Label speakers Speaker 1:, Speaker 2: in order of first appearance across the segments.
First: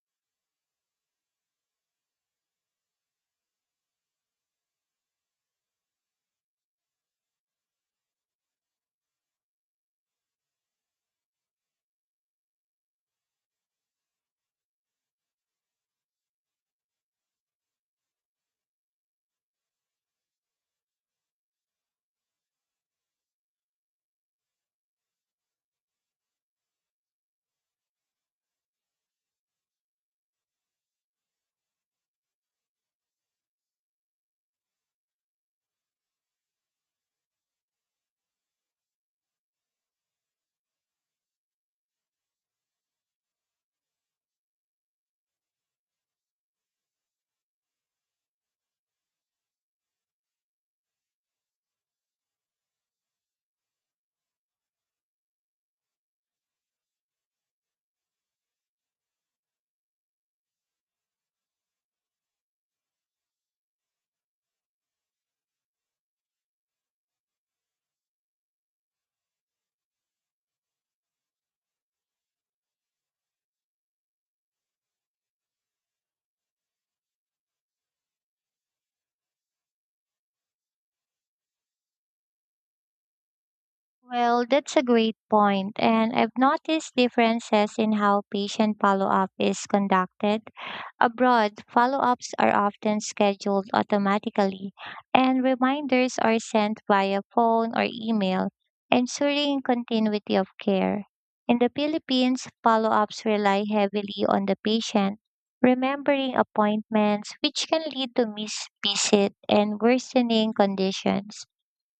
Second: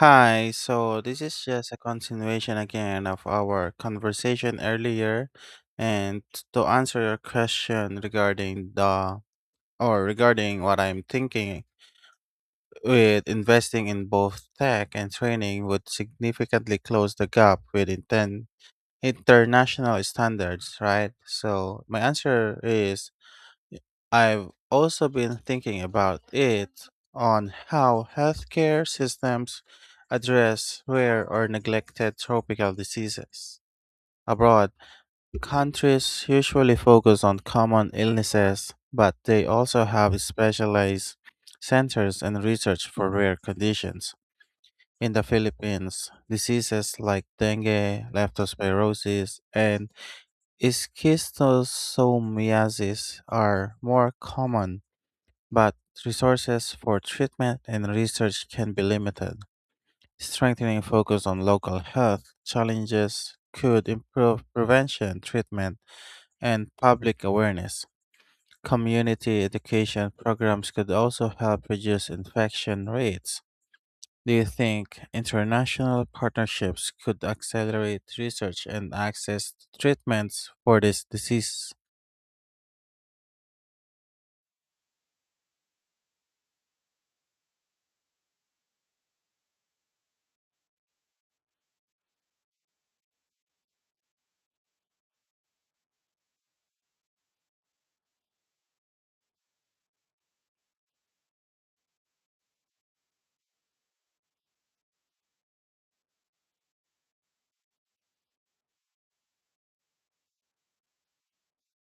Speaker 1: Hi, so this is just a continuation again of our conversation earlier, and to answer your question regarding the or regarding what I'm thinking, with investing in both tech and training would significantly close the gap with inten international standards, right? So my answer is I've also been thinking about it, on how healthcare systems address rare or neglected tropical diseases. Abroad, countries usually focus on common illnesses, but they also have specialized centers and research for rare conditions. In the Philippines, diseases like dengue, leptospirosis, and schistosomiasis are more common, but resources for treatment and research can be limited. Strengthening focus on local health challenges could improve prevention, treatment, and public awareness. Community education programs could also help reduce infection rates. Do you think international partnerships could accelerate research and access to treatments for this disease?
Speaker 2: Well, that's a great point, and I've noticed differences in how patient follow-up is conducted. Abroad, follow-ups are often scheduled automatically, and reminders are sent via phone or email, ensuring continuity of care. In the Philippines, follow-ups rely heavily on the patient remembering appointments, which can lead to missed visit and worsening conditions.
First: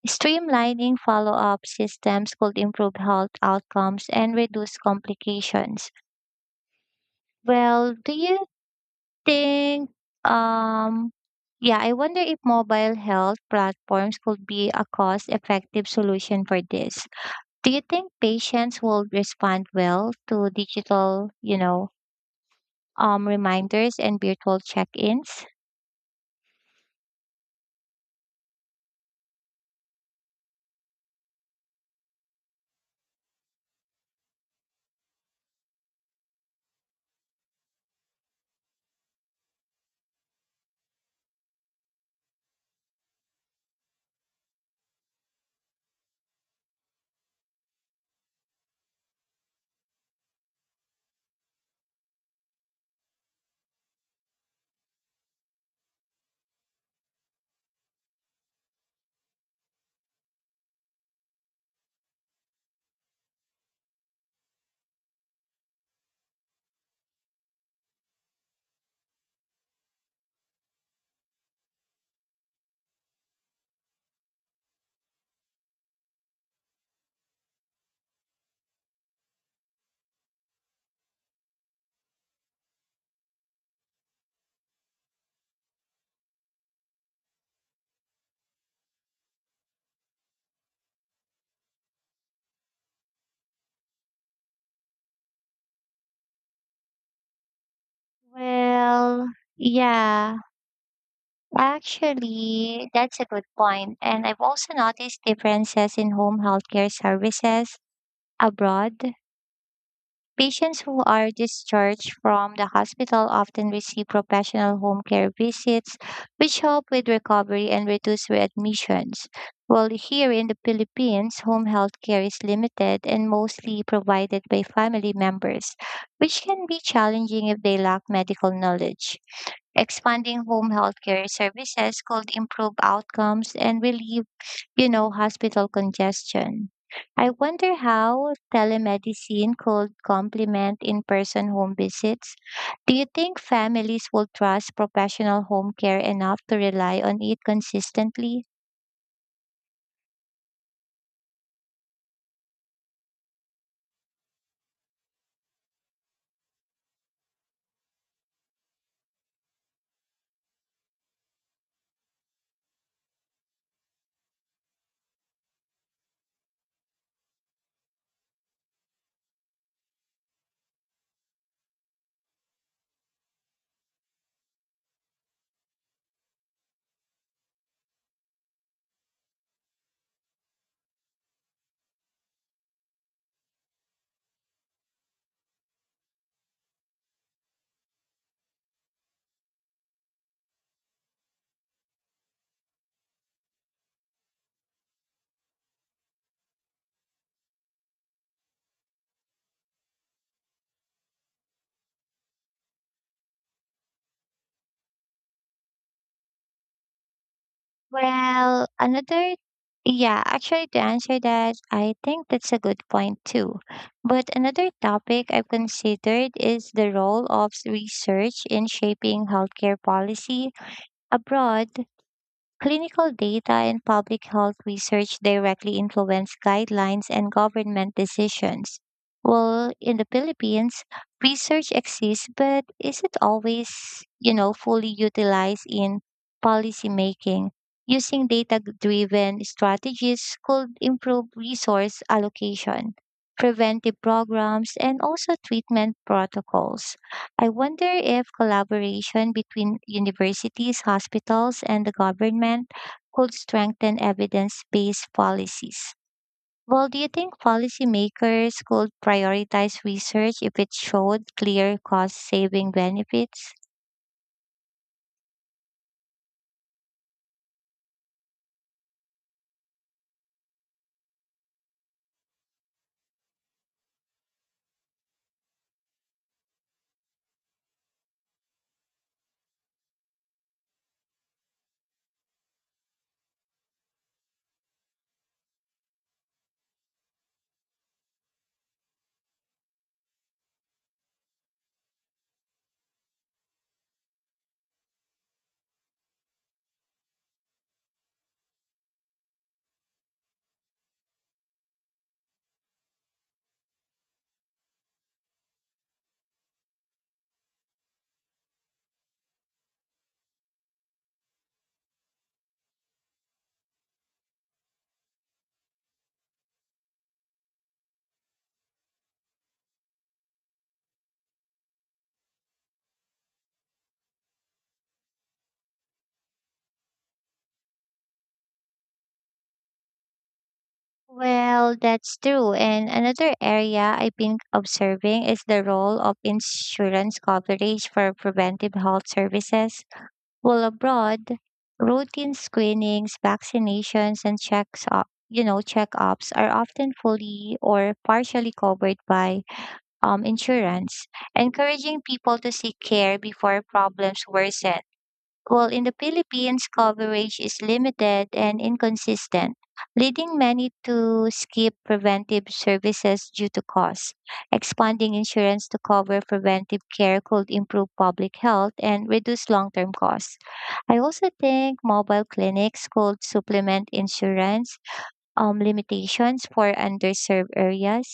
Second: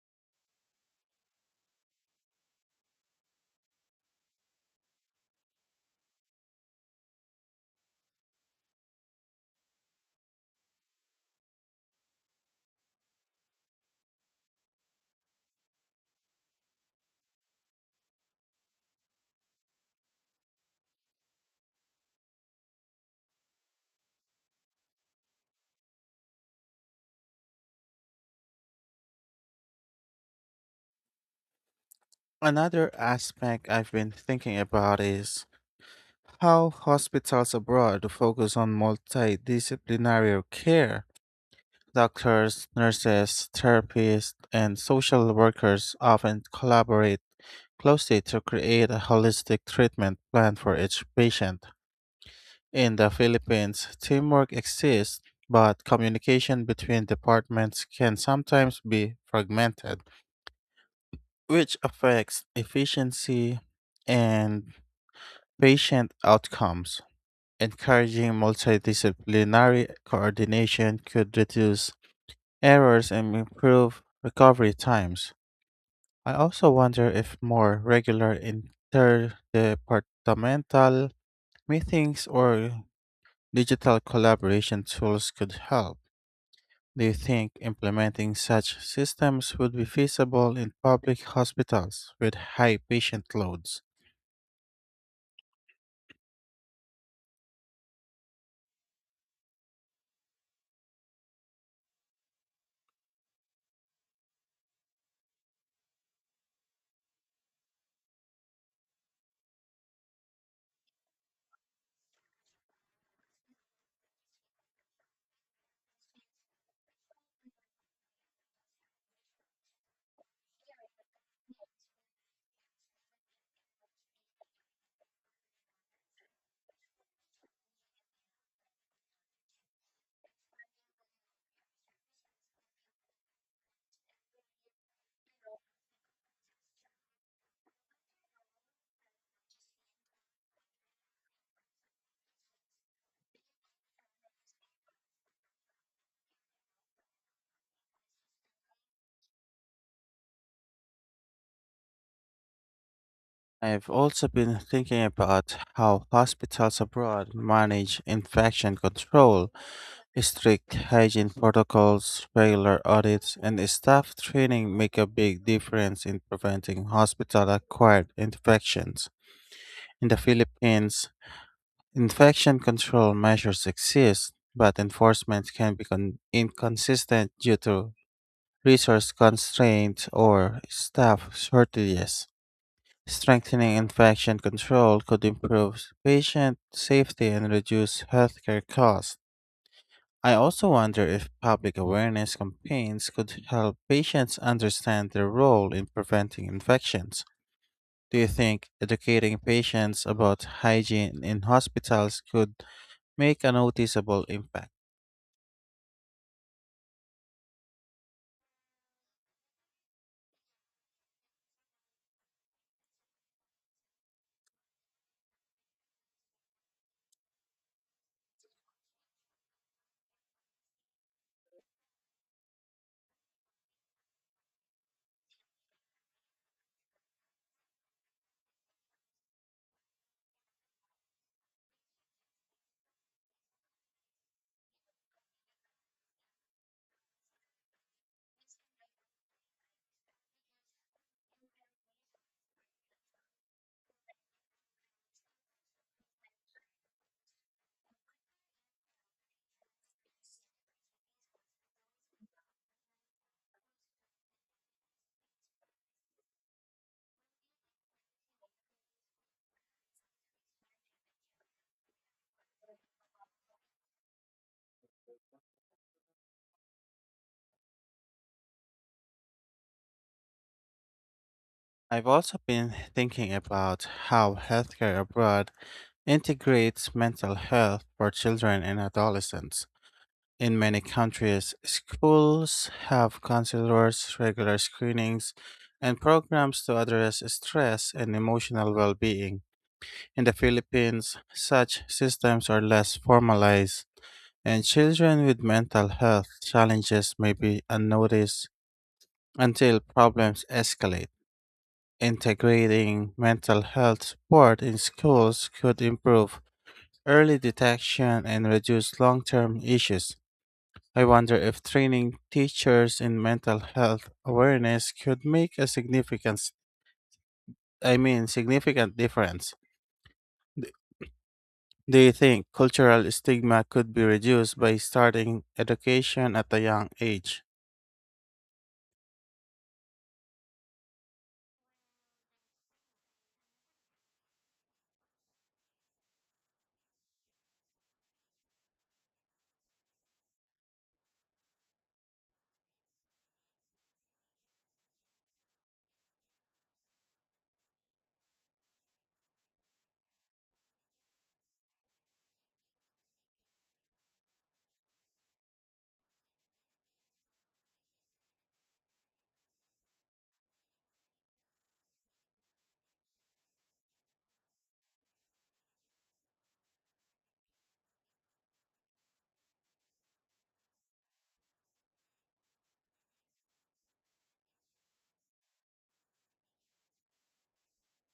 Speaker 2: Streamlining follow up systems could improve health outcomes and reduce complications. Well, do you think, um, yeah, I wonder if mobile health platforms could be a cost effective solution for this. Do you think patients will respond well to digital, reminders and virtual check ins?
Speaker 1: Another aspect I've been thinking about is how hospitals abroad focus on multidisciplinary care. Doctors, nurses, therapists, and social workers often collaborate closely to create a holistic treatment plan for each patient. In the Philippines, teamwork exists, but communication between departments can sometimes be fragmented, which affects efficiency and patient outcomes. Encouraging multidisciplinary coordination could reduce errors and improve recovery times. I also wonder if more regular interdepartmental meetings or digital collaboration tools could help. Do you think implementing such systems would be feasible in public hospitals with high patient loads?
Speaker 2: Well, yeah. Actually, that's a good point. And I've also noticed differences in home healthcare services abroad. Patients who are discharged from the hospital often receive professional home care visits, which help with recovery and reduce readmissions. While here in the Philippines, home health care is limited and mostly provided by family members, which can be challenging if they lack medical knowledge. Expanding home health care services could improve outcomes and relieve hospital congestion. I wonder how telemedicine could complement in person home visits. Do you think families will trust professional home care enough to rely on it consistently?
Speaker 1: I've also been thinking about how hospitals abroad manage infection control: strict hygiene protocols, regular audits, and staff training make a big difference in preventing hospital-acquired infections. In the Philippines, infection control measures exist, but enforcement can be inconsistent due to resource constraints or staff shortages. Strengthening infection control could improve patient safety and reduce healthcare costs. I also wonder if public awareness campaigns could help patients understand their role in preventing infections. Do you think educating patients about hygiene in hospitals could make a noticeable impact?
Speaker 2: Well, another, yeah, actually, to answer that, I think that's a good point too. But another topic I've considered is the role of research in shaping healthcare policy abroad. Clinical data and public health research directly influence guidelines and government decisions. Well, in the Philippines, research exists, but is it always fully utilized in policymaking? Using data-driven strategies could improve resource allocation, preventive programs, and also treatment protocols. I wonder if collaboration between universities, hospitals, and the government could strengthen evidence based policies. Well, do you think policymakers could prioritize research if it showed clear cost saving benefits?
Speaker 1: I've also been thinking about how healthcare abroad integrates mental health for children and adolescents. In many countries, schools have counselors, regular screenings, and programs to address stress and emotional well being. In the Philippines, such systems are less formalized, and children with mental health challenges may be unnoticed until problems escalate. Integrating mental health support in schools could improve early detection and reduce long term issues. I wonder if training teachers in mental health awareness could make a significance I mean significant difference. D- Do you think cultural stigma could be reduced by starting education at a young age?
Speaker 2: Well, that's true. And another area I've been observing is the role of insurance coverage for preventive health services. While abroad, routine screenings, vaccinations, and checks up, you know, checkups are often fully or partially covered by insurance, encouraging people to seek care before problems worsen. While in the Philippines, coverage is limited and inconsistent, leading many to skip preventive services due to cost. Expanding insurance to cover preventive care could improve public health and reduce long term costs. I also think mobile clinics could supplement insurance limitations for underserved areas.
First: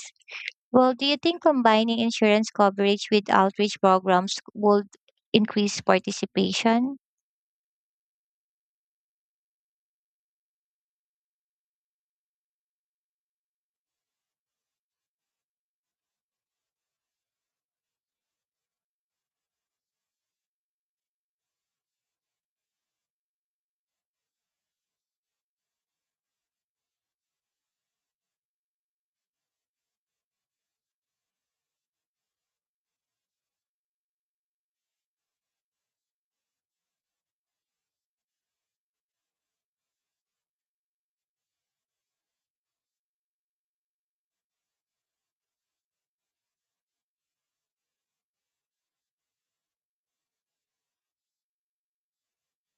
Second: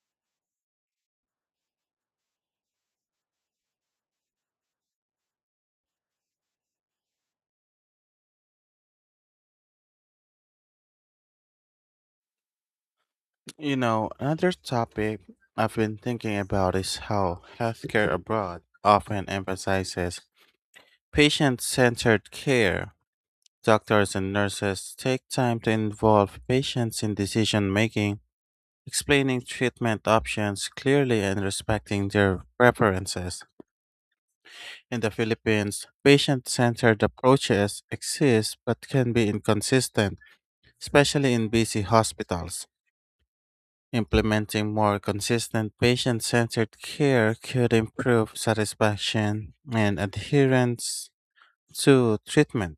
Speaker 2: Well, do you think combining insurance coverage with outreach programs would increase participation?
Speaker 1: You know, another topic I've been thinking about is how healthcare abroad often emphasizes patient centered care. Doctors and nurses take time to involve patients in decision making, explaining treatment options clearly and respecting their preferences. In the Philippines, patient centered approaches exist but can be inconsistent, especially in busy hospitals. Implementing more consistent patient centered care could improve satisfaction and adherence to treatment.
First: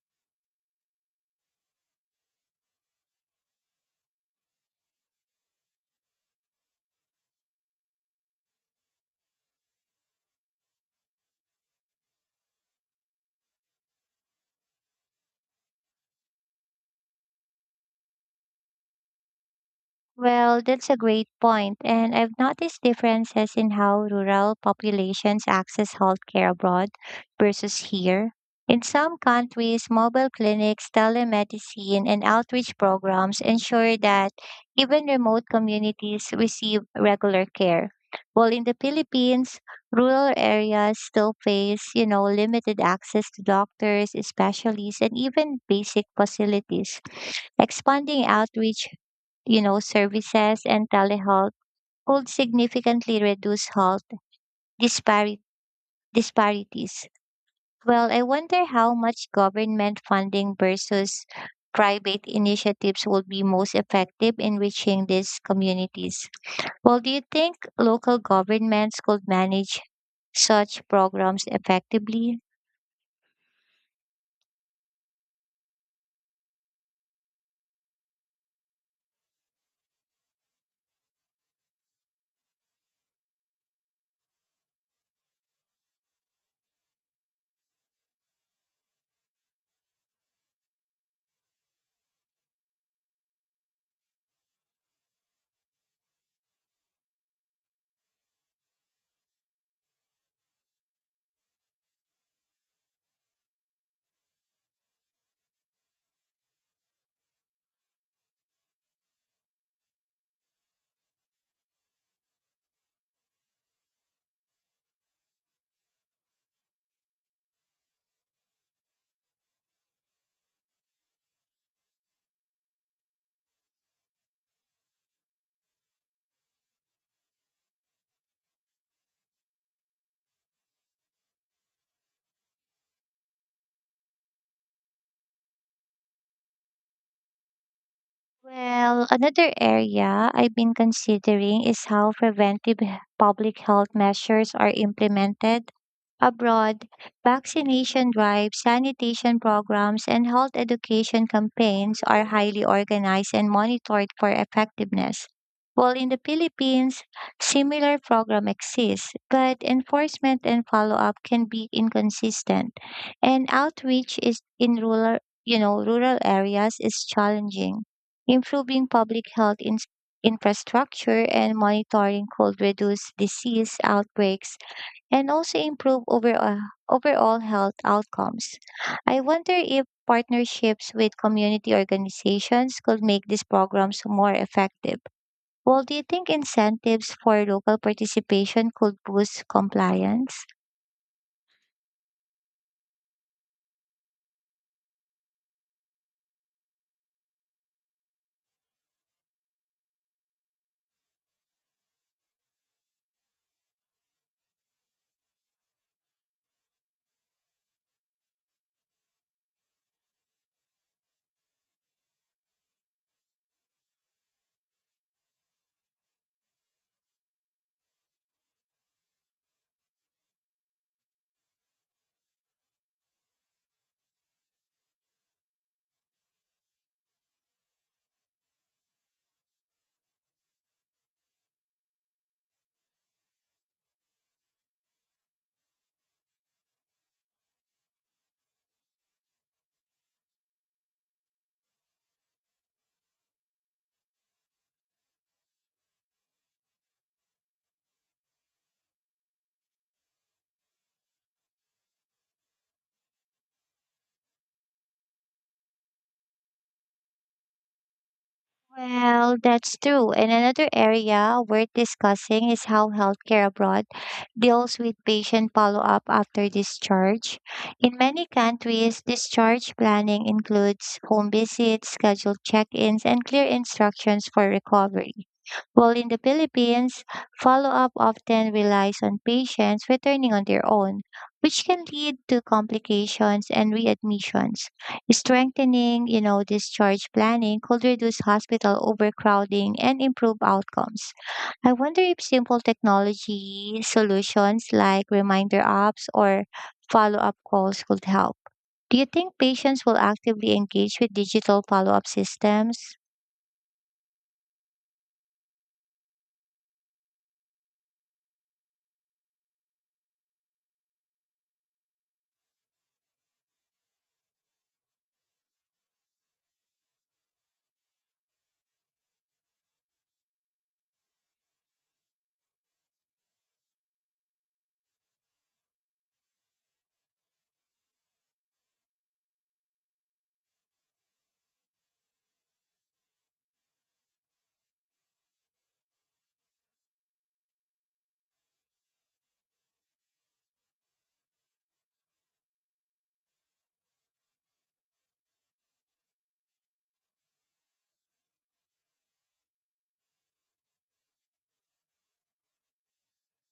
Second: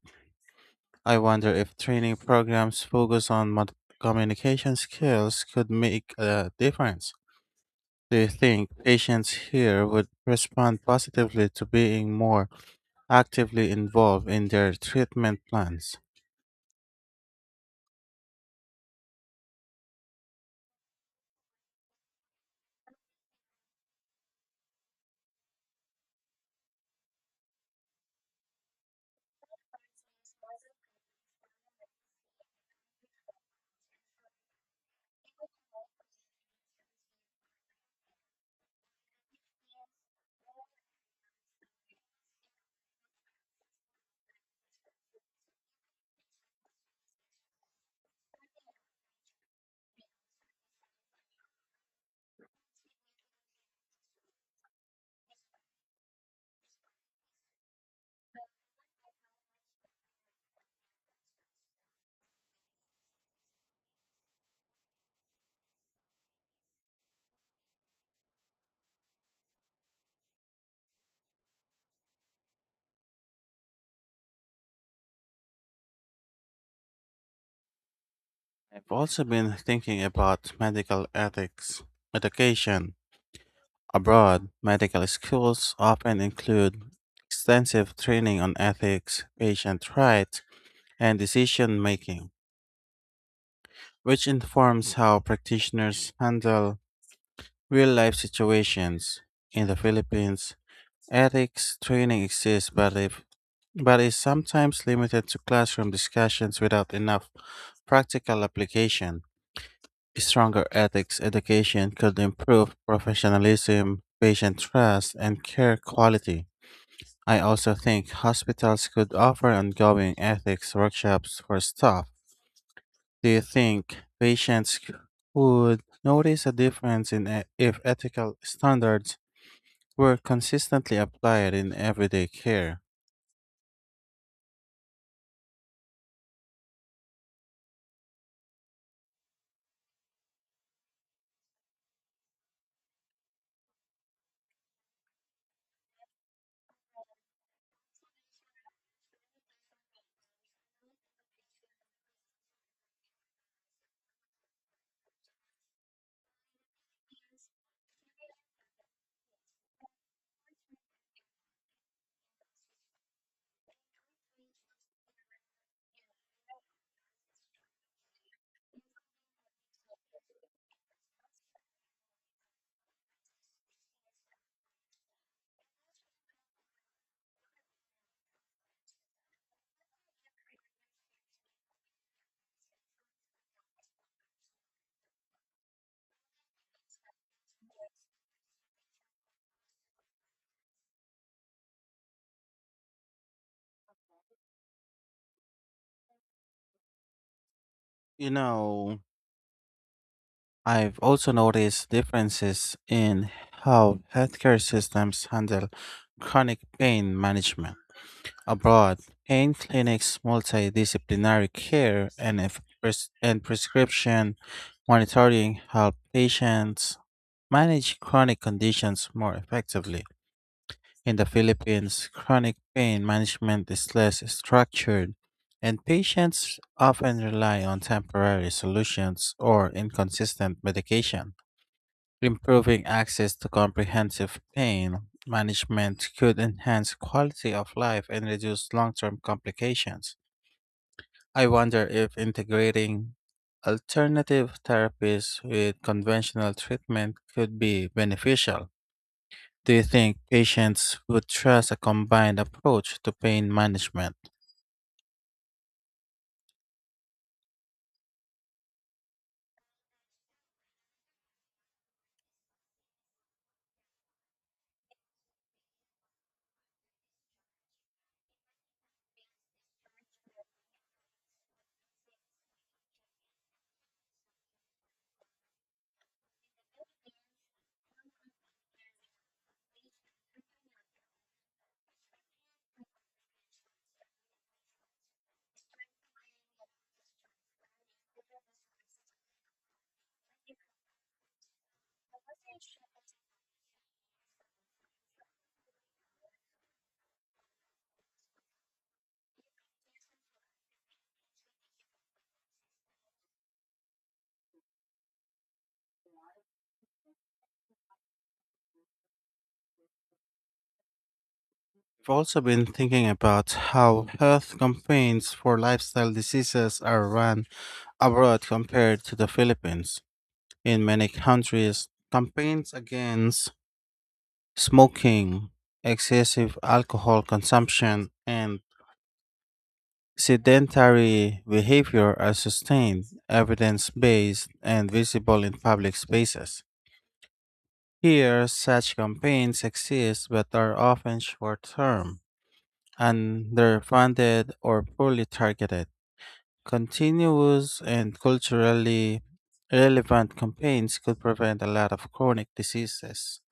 Speaker 1: I wonder if training programs focused on communication skills could make a difference. Do you think patients here would respond positively to being more actively involved in their treatment plans?
Speaker 2: Well, that's a great point, and I've noticed differences in how rural populations access healthcare abroad versus here. In some countries, mobile clinics, telemedicine, and outreach programs ensure that even remote communities receive regular care. While in the Philippines, rural areas still face limited access to doctors, specialists, and even basic facilities. Expanding outreach services and telehealth could significantly reduce health dispari- disparities. Well, I wonder how much government funding versus private initiatives will be most effective in reaching these communities. Well, do you think local governments could manage such programs effectively?
Speaker 1: I've also been thinking about medical ethics education. Abroad, medical schools often include extensive training on ethics, patient rights, and decision making, which informs how practitioners handle real life situations. In the Philippines, ethics training exists, but if but is sometimes limited to classroom discussions without enough practical application. Stronger ethics education could improve professionalism, patient trust, and care quality. I also think hospitals could offer ongoing ethics workshops for staff. Do you think patients would notice a difference in if ethical standards were consistently applied in everyday care?
Speaker 2: Well, another area I've been considering is how preventive public health measures are implemented abroad. Vaccination drives, sanitation programs, and health education campaigns are highly organized and monitored for effectiveness. While in the Philippines, similar program exists, but enforcement and follow-up can be inconsistent, and outreach is in rural areas is challenging. Improving public health infrastructure and monitoring could reduce disease outbreaks and also improve overall health outcomes. I wonder if partnerships with community organizations could make these programs more effective. Well, do you think incentives for local participation could boost compliance?
Speaker 1: You know, I've also noticed differences in how healthcare systems handle chronic pain management. Abroad, pain clinics, multidisciplinary care, and, if pres- and prescription monitoring help patients manage chronic conditions more effectively. In the Philippines, chronic pain management is less structured, and patients often rely on temporary solutions or inconsistent medication. Improving access to comprehensive pain management could enhance quality of life and reduce long term complications. I wonder if integrating alternative therapies with conventional treatment could be beneficial. Do you think patients would trust a combined approach to pain management?
Speaker 2: Well, that's true. And another area worth discussing is how healthcare abroad deals with patient follow-up after discharge. In many countries, discharge planning includes home visits, scheduled check-ins, and clear instructions for recovery. While in the Philippines, follow-up often relies on patients returning on their own, which can lead to complications and readmissions. Strengthening discharge planning could reduce hospital overcrowding and improve outcomes. I wonder if simple technology solutions like reminder apps or follow up calls could help. Do you think patients will actively engage with digital follow up systems?
Speaker 1: I've also been thinking about how health campaigns for lifestyle diseases are run abroad compared to the Philippines. In many countries, campaigns against smoking, excessive alcohol consumption, and sedentary behavior are sustained, evidence based, and visible in public spaces. Here, such campaigns exist but are often short term, underfunded, or poorly targeted. Continuous and culturally relevant campaigns could prevent a lot of chronic diseases.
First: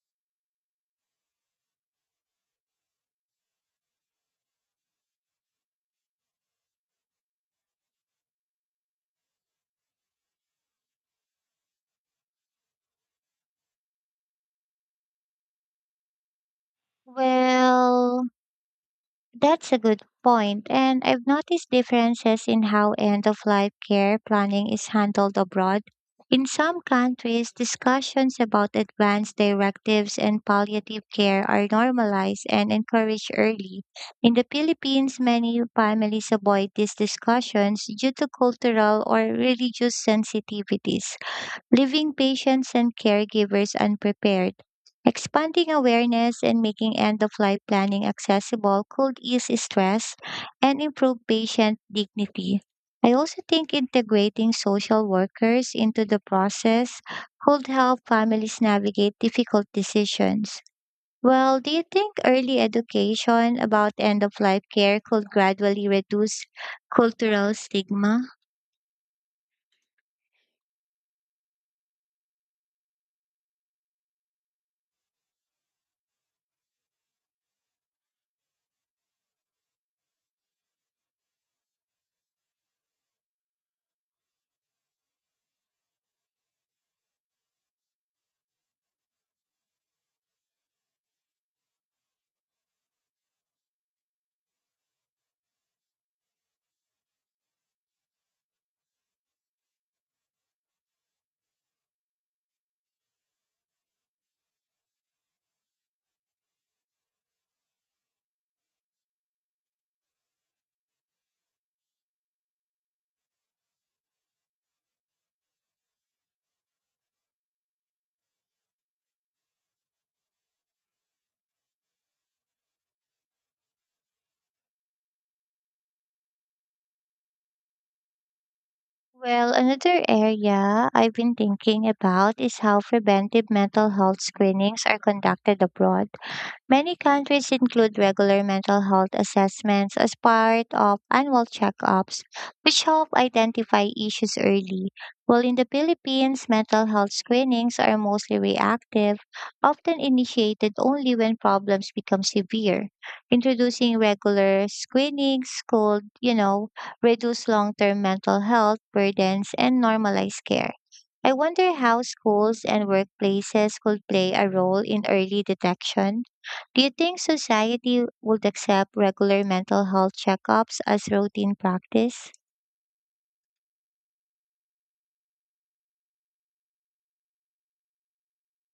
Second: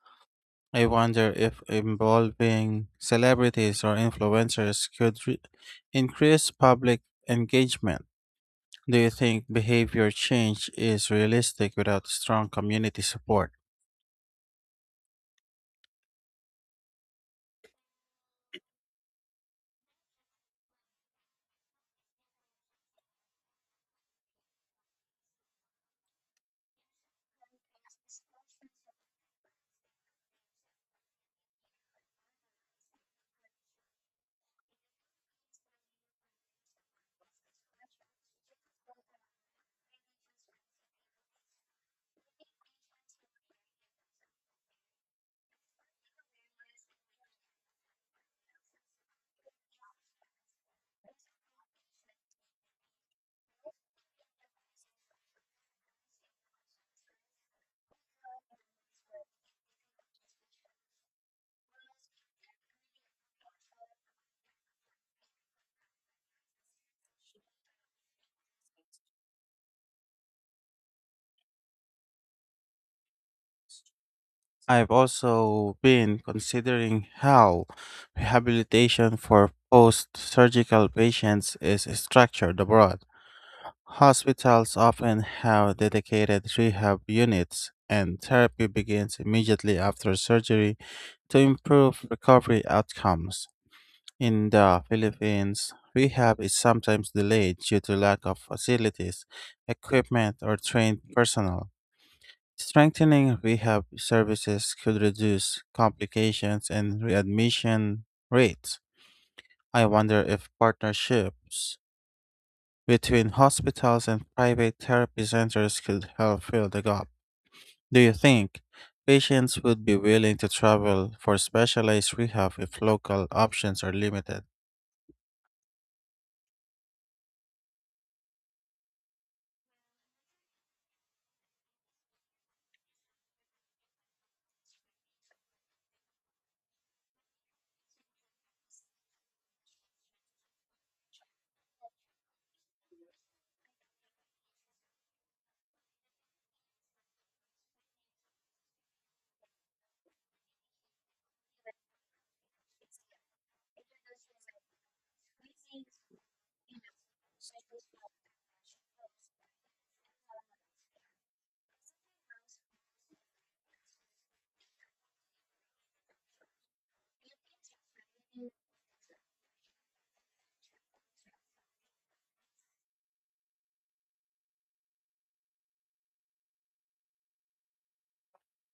Speaker 1: I wonder if involving celebrities or influencers could increase public engagement. Do you think behavior change is realistic without strong community support?
Speaker 2: Well, that's a good point, and I've noticed differences in how end of life care planning is handled abroad. In some countries, discussions about advanced directives and palliative care are normalized and encouraged early. In the Philippines, many families avoid these discussions due to cultural or religious sensitivities leaving patients and caregivers unprepared. Expanding awareness and making end of life planning accessible could ease stress and improve patient dignity. I also think integrating social workers into the process could help families navigate difficult decisions. Well, do you think early education about end of life care could gradually reduce cultural stigma?
Speaker 1: I've also been considering how rehabilitation for post surgical patients is structured abroad. Hospitals often have dedicated rehab units, and therapy begins immediately after surgery to improve recovery outcomes. In the Philippines, rehab is sometimes delayed due to lack of facilities, equipment, or trained personnel. Strengthening rehab services could reduce complications and readmission rates. I wonder if partnerships between hospitals and private therapy centers could help fill the gap. Do you think patients would be willing to travel for specialized rehab if local options are limited?
Speaker 2: Well, another area I've been thinking about is how preventive mental health screenings are conducted abroad. Many countries include regular mental health assessments as part of annual checkups, which help identify issues early. While in the Philippines, mental health screenings are mostly reactive, often initiated only when problems become severe. Introducing regular screenings could reduce long term mental health burdens and normalize care. I wonder how schools and workplaces could play a role in early detection. Do you think society would accept regular mental health checkups as routine practice?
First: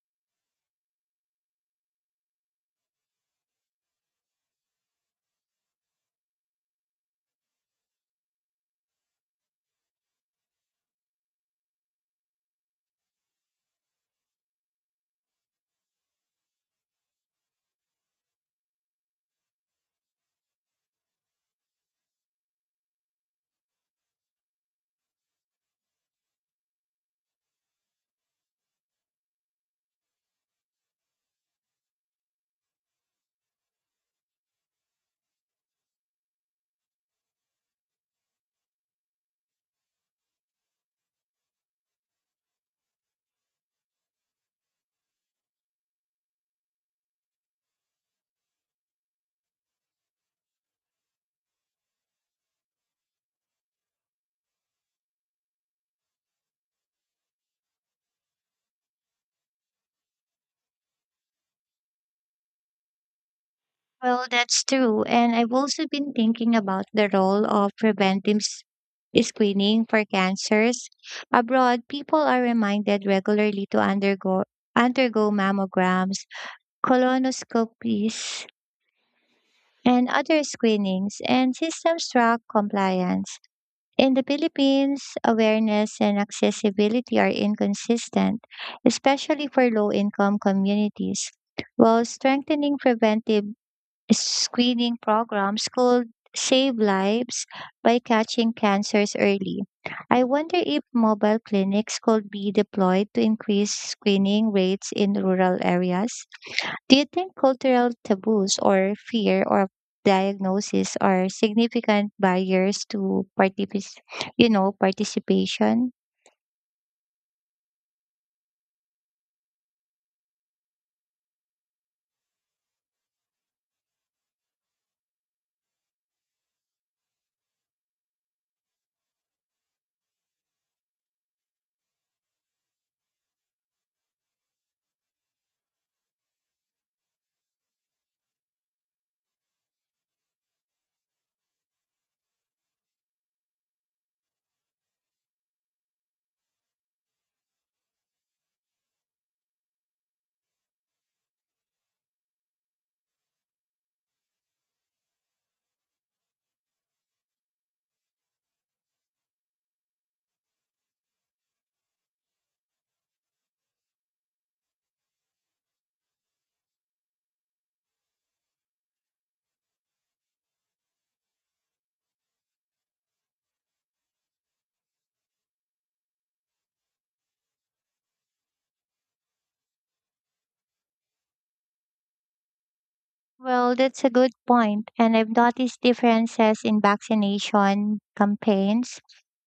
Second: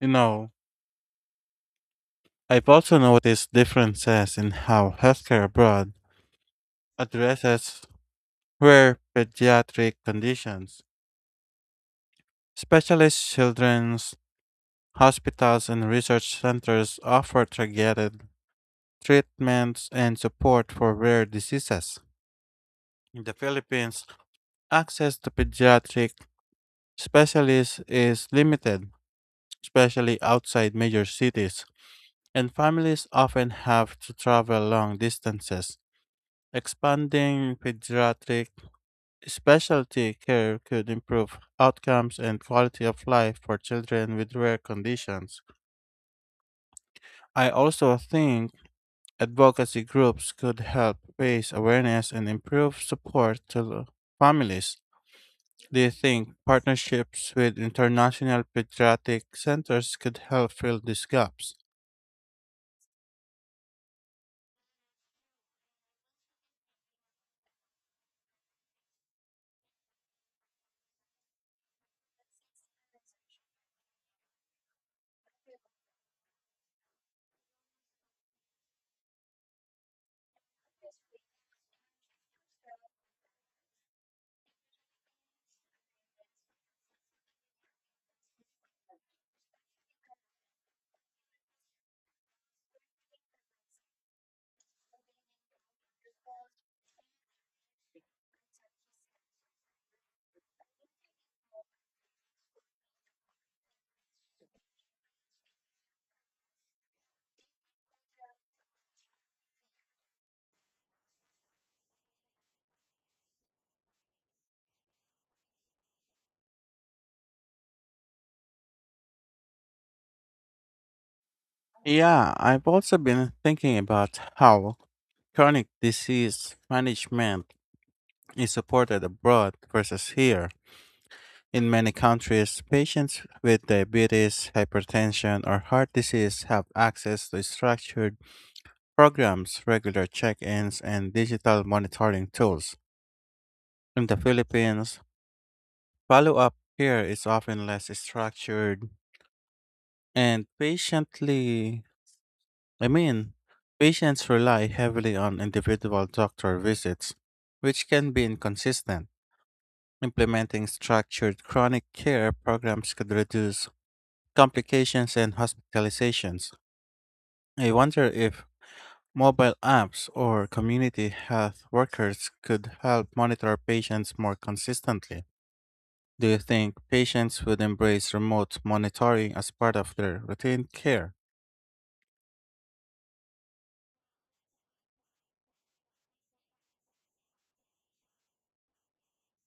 Speaker 1: You know, I've also noticed differences in how healthcare abroad addresses rare pediatric conditions. Specialist children's hospitals and research centers offer targeted treatments and support for rare diseases. In the Philippines, access to pediatric specialists is limited, especially outside major cities, and families often have to travel long distances. Expanding pediatric specialty care could improve outcomes and quality of life for children with rare conditions. I also think advocacy groups could help raise awareness and improve support to the families. Do you think partnerships with international pediatric centers could help fill these gaps?
Speaker 2: Well, that's true. And I've also been thinking about the role of preventive screening for cancers. Abroad, people are reminded regularly to undergo mammograms, colonoscopies, and other screenings, and systems track compliance. In the Philippines, awareness and accessibility are inconsistent, especially for low income communities. While strengthening preventive screening programs could save lives by catching cancers early. I wonder if mobile clinics could be deployed to increase screening rates in rural areas. Do you think cultural taboos or fear of diagnosis are significant barriers to participation?
Speaker 1: Yeah, I've also been thinking about how chronic disease management is supported abroad versus here. In many countries, patients with diabetes, hypertension, or heart disease have access to structured programs, regular check ins, and digital monitoring tools. In the Philippines, follow up care is often less structured, and I mean, patients rely heavily on individual doctor visits, which can be inconsistent. Implementing structured chronic care programs could reduce complications and hospitalizations. I wonder if mobile apps or community health workers could help monitor patients more consistently. Do you think patients would embrace remote monitoring as part of their routine care?
Speaker 2: Well, that's a good point. And I've noticed differences in vaccination campaigns.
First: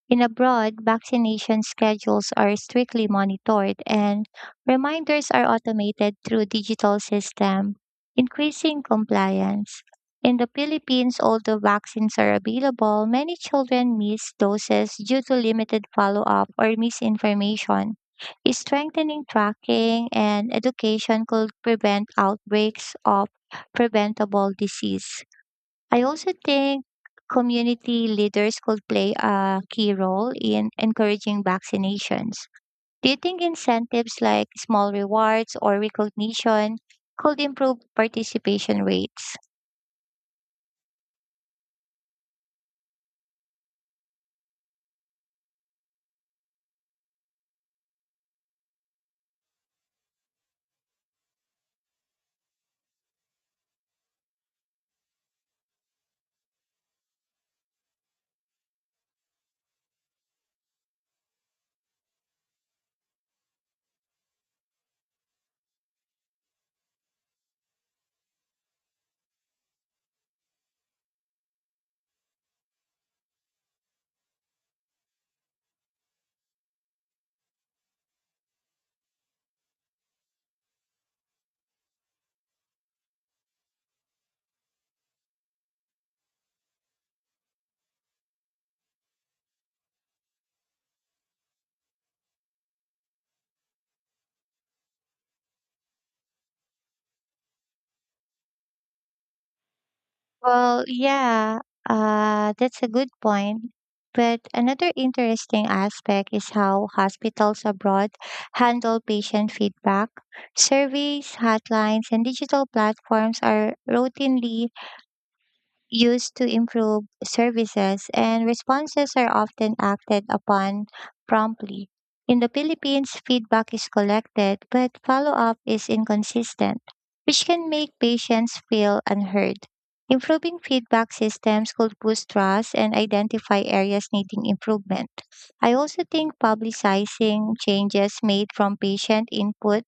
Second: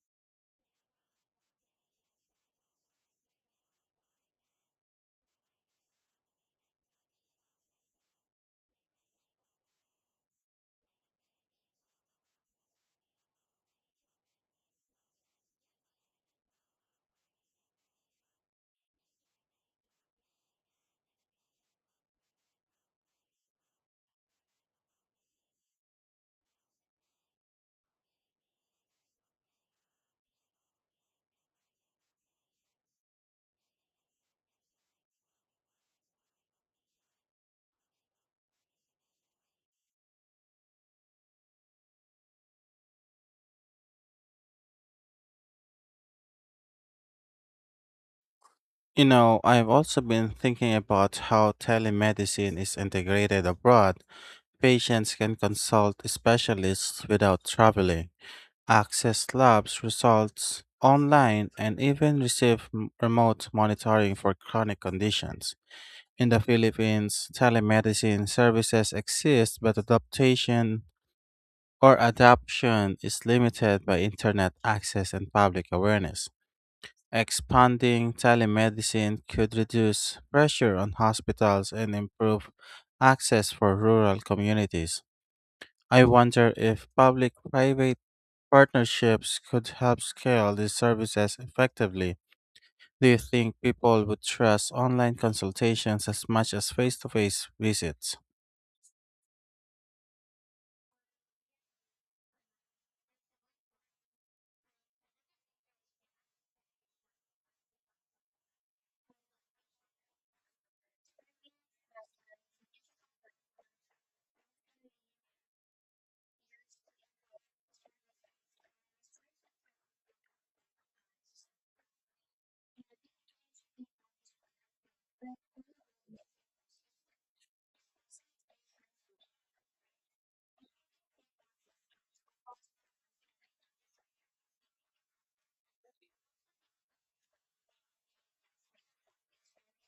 Speaker 2: In abroad, vaccination schedules are strictly monitored and reminders are automated through digital system, increasing compliance. In the Philippines, although vaccines are available, many children miss doses due to limited follow-up or misinformation. Strengthening tracking and education could prevent outbreaks of preventable disease. I also think community leaders could play a key role in encouraging vaccinations. Do you think incentives like small rewards or recognition could improve participation rates?
Speaker 1: You know, I've also been thinking about how telemedicine is integrated abroad. Patients can consult specialists without traveling, access labs results online, and even receive remote monitoring for chronic conditions. In the Philippines, telemedicine services exist, but adaptation or adoption is limited by internet access and public awareness. Expanding telemedicine could reduce pressure on hospitals and improve access for rural communities. I wonder if public private partnerships could help scale these services effectively. Do you think people would trust online consultations as much as face to face visits?
Speaker 2: Well, yeah, that's a good point. But another interesting aspect is how hospitals abroad handle patient feedback. Surveys, hotlines, and digital platforms are routinely used to improve services, and responses are often acted upon promptly. In the Philippines, feedback is collected, but follow up is inconsistent, which can make patients feel unheard. Improving feedback systems could boost trust and identify areas needing improvement. I also think publicizing changes made from patient input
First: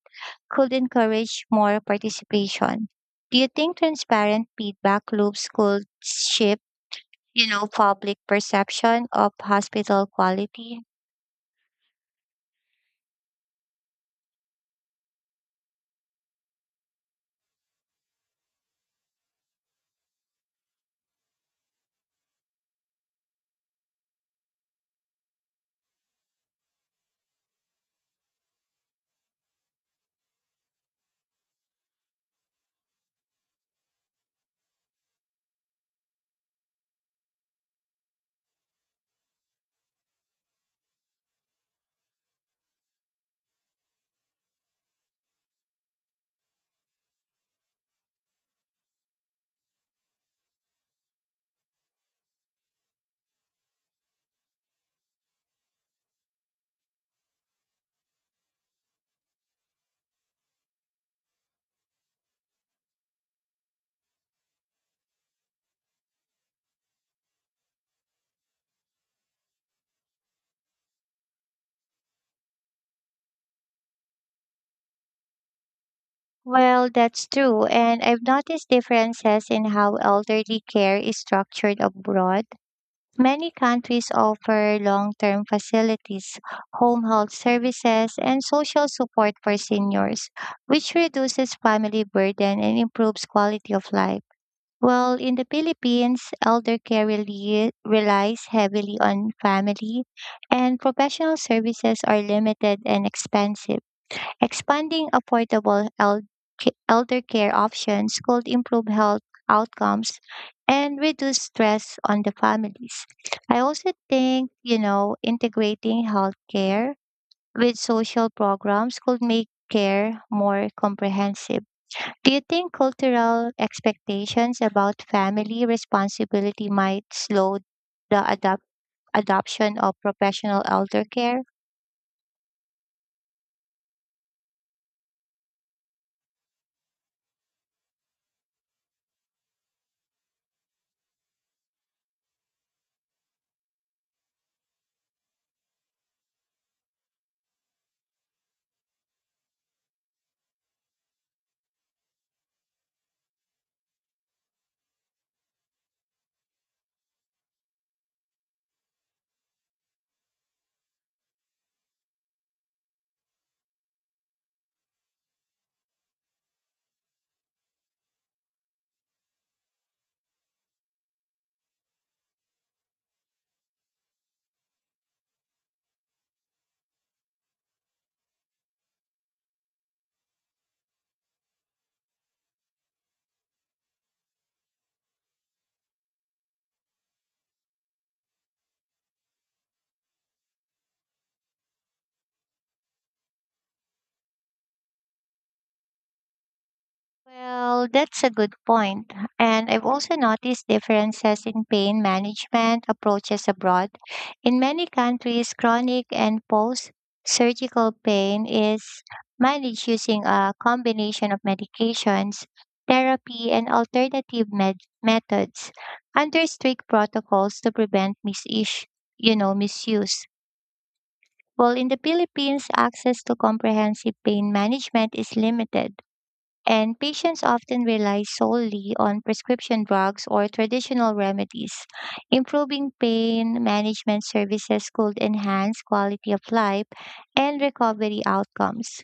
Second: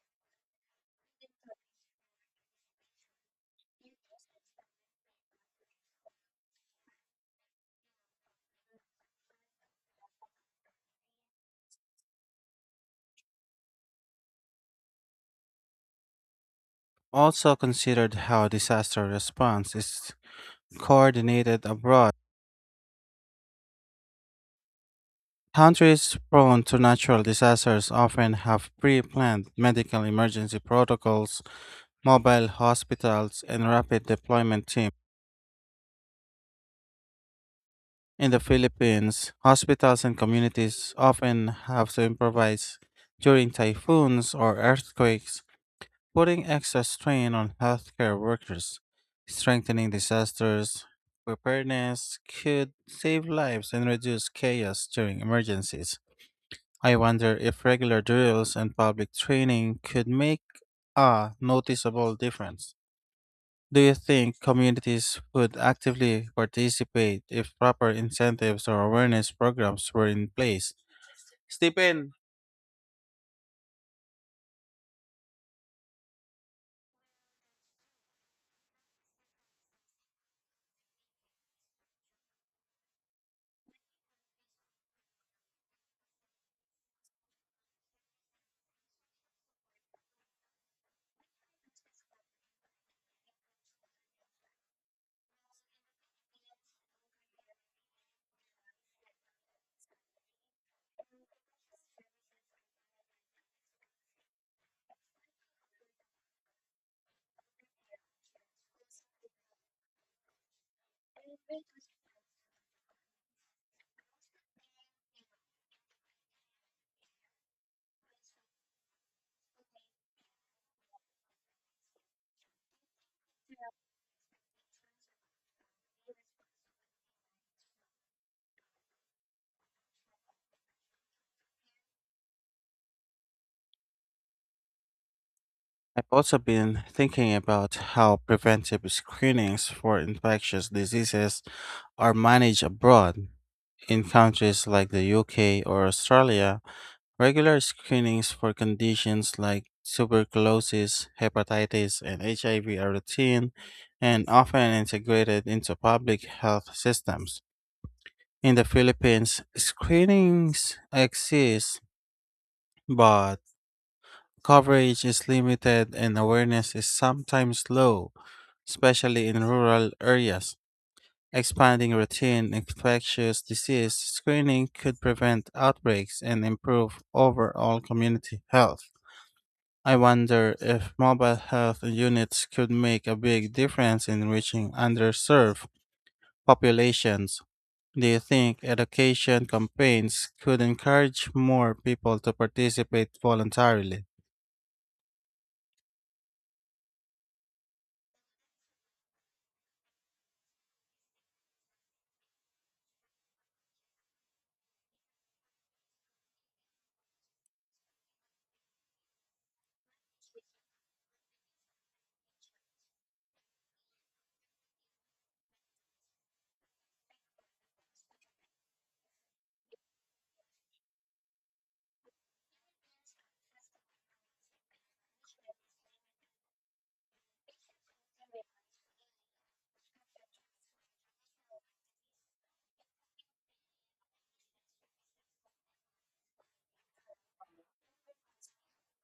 Speaker 2: could encourage more participation. Do you think transparent feedback loops could shift public perception of hospital quality?
Speaker 1: Also, considered how disaster response is coordinated abroad. Countries prone to natural disasters often have pre planned medical emergency protocols, mobile hospitals, and rapid deployment teams. In the Philippines, hospitals and communities often have to improvise during typhoons or earthquakes, putting extra strain on healthcare workers. Strengthening disasters preparedness could save lives and reduce chaos during emergencies. I wonder if regular drills and public training could make a noticeable difference. Do you think communities would actively participate if proper incentives or awareness programs were in place? Stephen,
Speaker 2: Well, that's true, and I've noticed differences in how elderly care is structured abroad. Many countries offer long-term facilities, home health services, and social support for seniors, which reduces family burden and improves quality of life. Well, in the Philippines, elder care really relies heavily on family, and professional services are limited and expensive. Expanding affordable elder care options could improve health outcomes and reduce stress on the families. I also think integrating healthcare with social programs could make care more comprehensive. Do you think cultural expectations about family responsibility might slow the adoption of professional elder care?
Speaker 1: I've also been thinking about how preventive screenings for infectious diseases are managed abroad. In countries like the UK or Australia, regular screenings for conditions like tuberculosis, hepatitis, and HIV are routine and often integrated into public health systems. In the Philippines, screenings exist, but coverage is limited and awareness is sometimes low, especially in rural areas. Expanding routine infectious disease screening could prevent outbreaks and improve overall community health. I wonder if mobile health units could make a big difference in reaching underserved populations. Do you think education campaigns could encourage more people to participate voluntarily?
Speaker 2: Well, that's a good point. And I've also noticed differences in pain management approaches abroad. In many countries, chronic and post surgical pain is managed using a combination of medications, therapy, and alternative methods under strict protocols to prevent misuse. While in the Philippines, access to comprehensive pain management is limited and patients often rely solely on prescription drugs or traditional remedies. Improving pain management services could enhance quality of life and recovery outcomes.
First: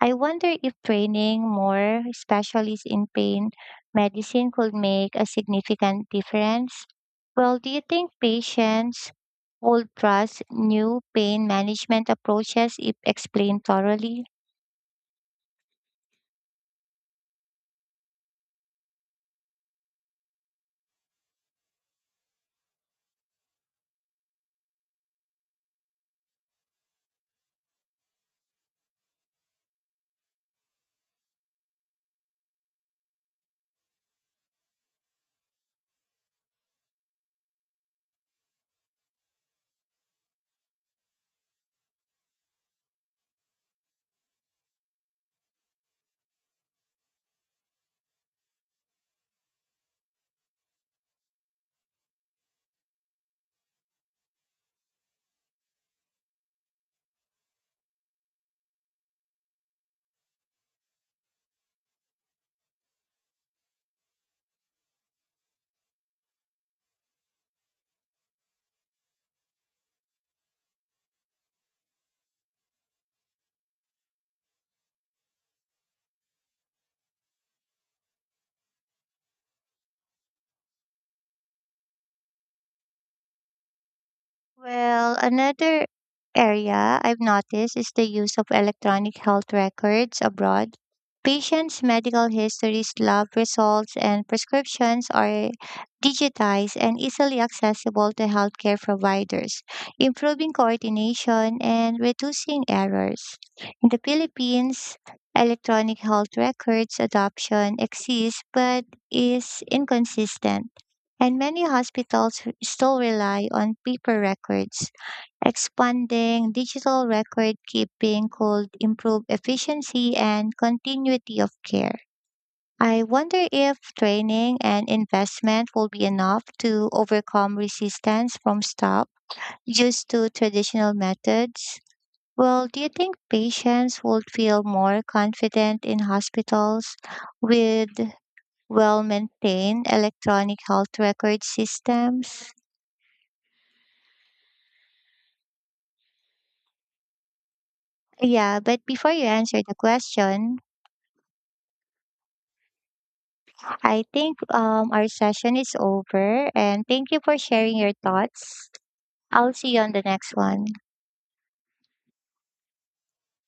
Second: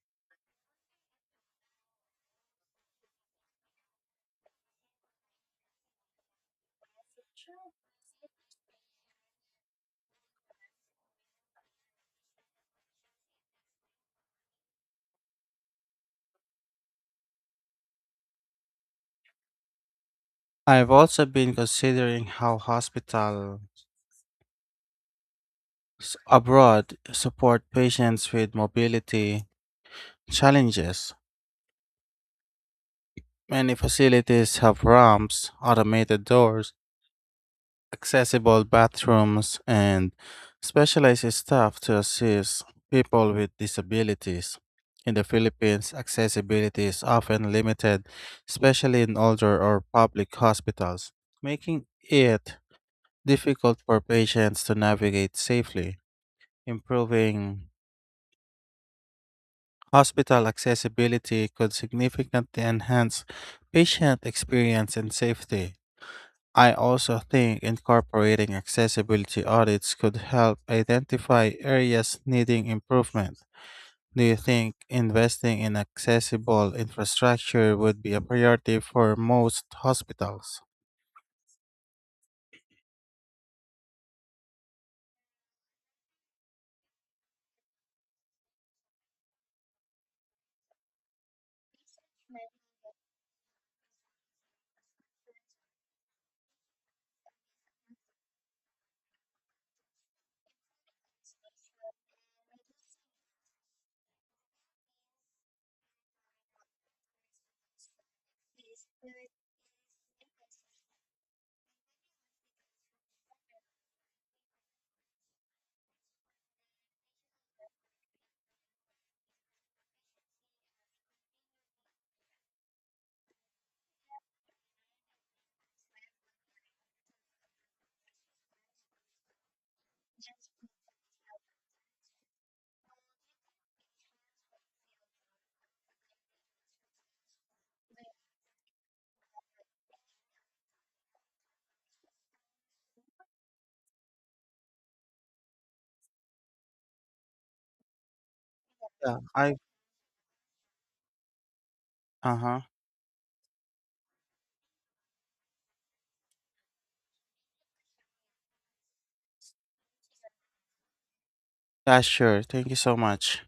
Speaker 2: I wonder if training more specialists in pain medicine could make a significant difference. Well, do you think patients would trust new pain management approaches if explained thoroughly?
Speaker 1: I've also been considering how hospitals abroad support patients with mobility challenges. Many facilities have ramps, automated doors, accessible bathrooms, and specialized staff to assist people with disabilities. In the Philippines, accessibility is often limited, especially in older or public hospitals, making it difficult for patients to navigate safely. Improving hospital accessibility could significantly enhance patient experience and safety. I also think incorporating accessibility audits could help identify areas needing improvement. Do you think investing in accessible infrastructure would be a priority for most hospitals?
Speaker 2: Well, another area I've noticed is the use of electronic health records abroad. Patients' medical histories, lab results, and prescriptions are digitized and easily accessible to healthcare providers, improving coordination and reducing errors. In the Philippines, electronic health records adoption exists but is inconsistent and many hospitals still rely on paper records. Expanding digital record keeping could improve efficiency and continuity of care. I wonder if training and investment will be enough to overcome resistance from staff used to traditional methods. Well, do you think patients would feel more confident in hospitals with well maintained electronic health record systems? Yeah, but before
Speaker 1: Yeah,
Speaker 2: you
Speaker 1: I
Speaker 2: answer the question,
Speaker 1: uh huh.
Speaker 2: I think our session is over and thank you for sharing your thoughts. I'll see you on the next one.
Speaker 1: Yeah, sure. Thank you so much.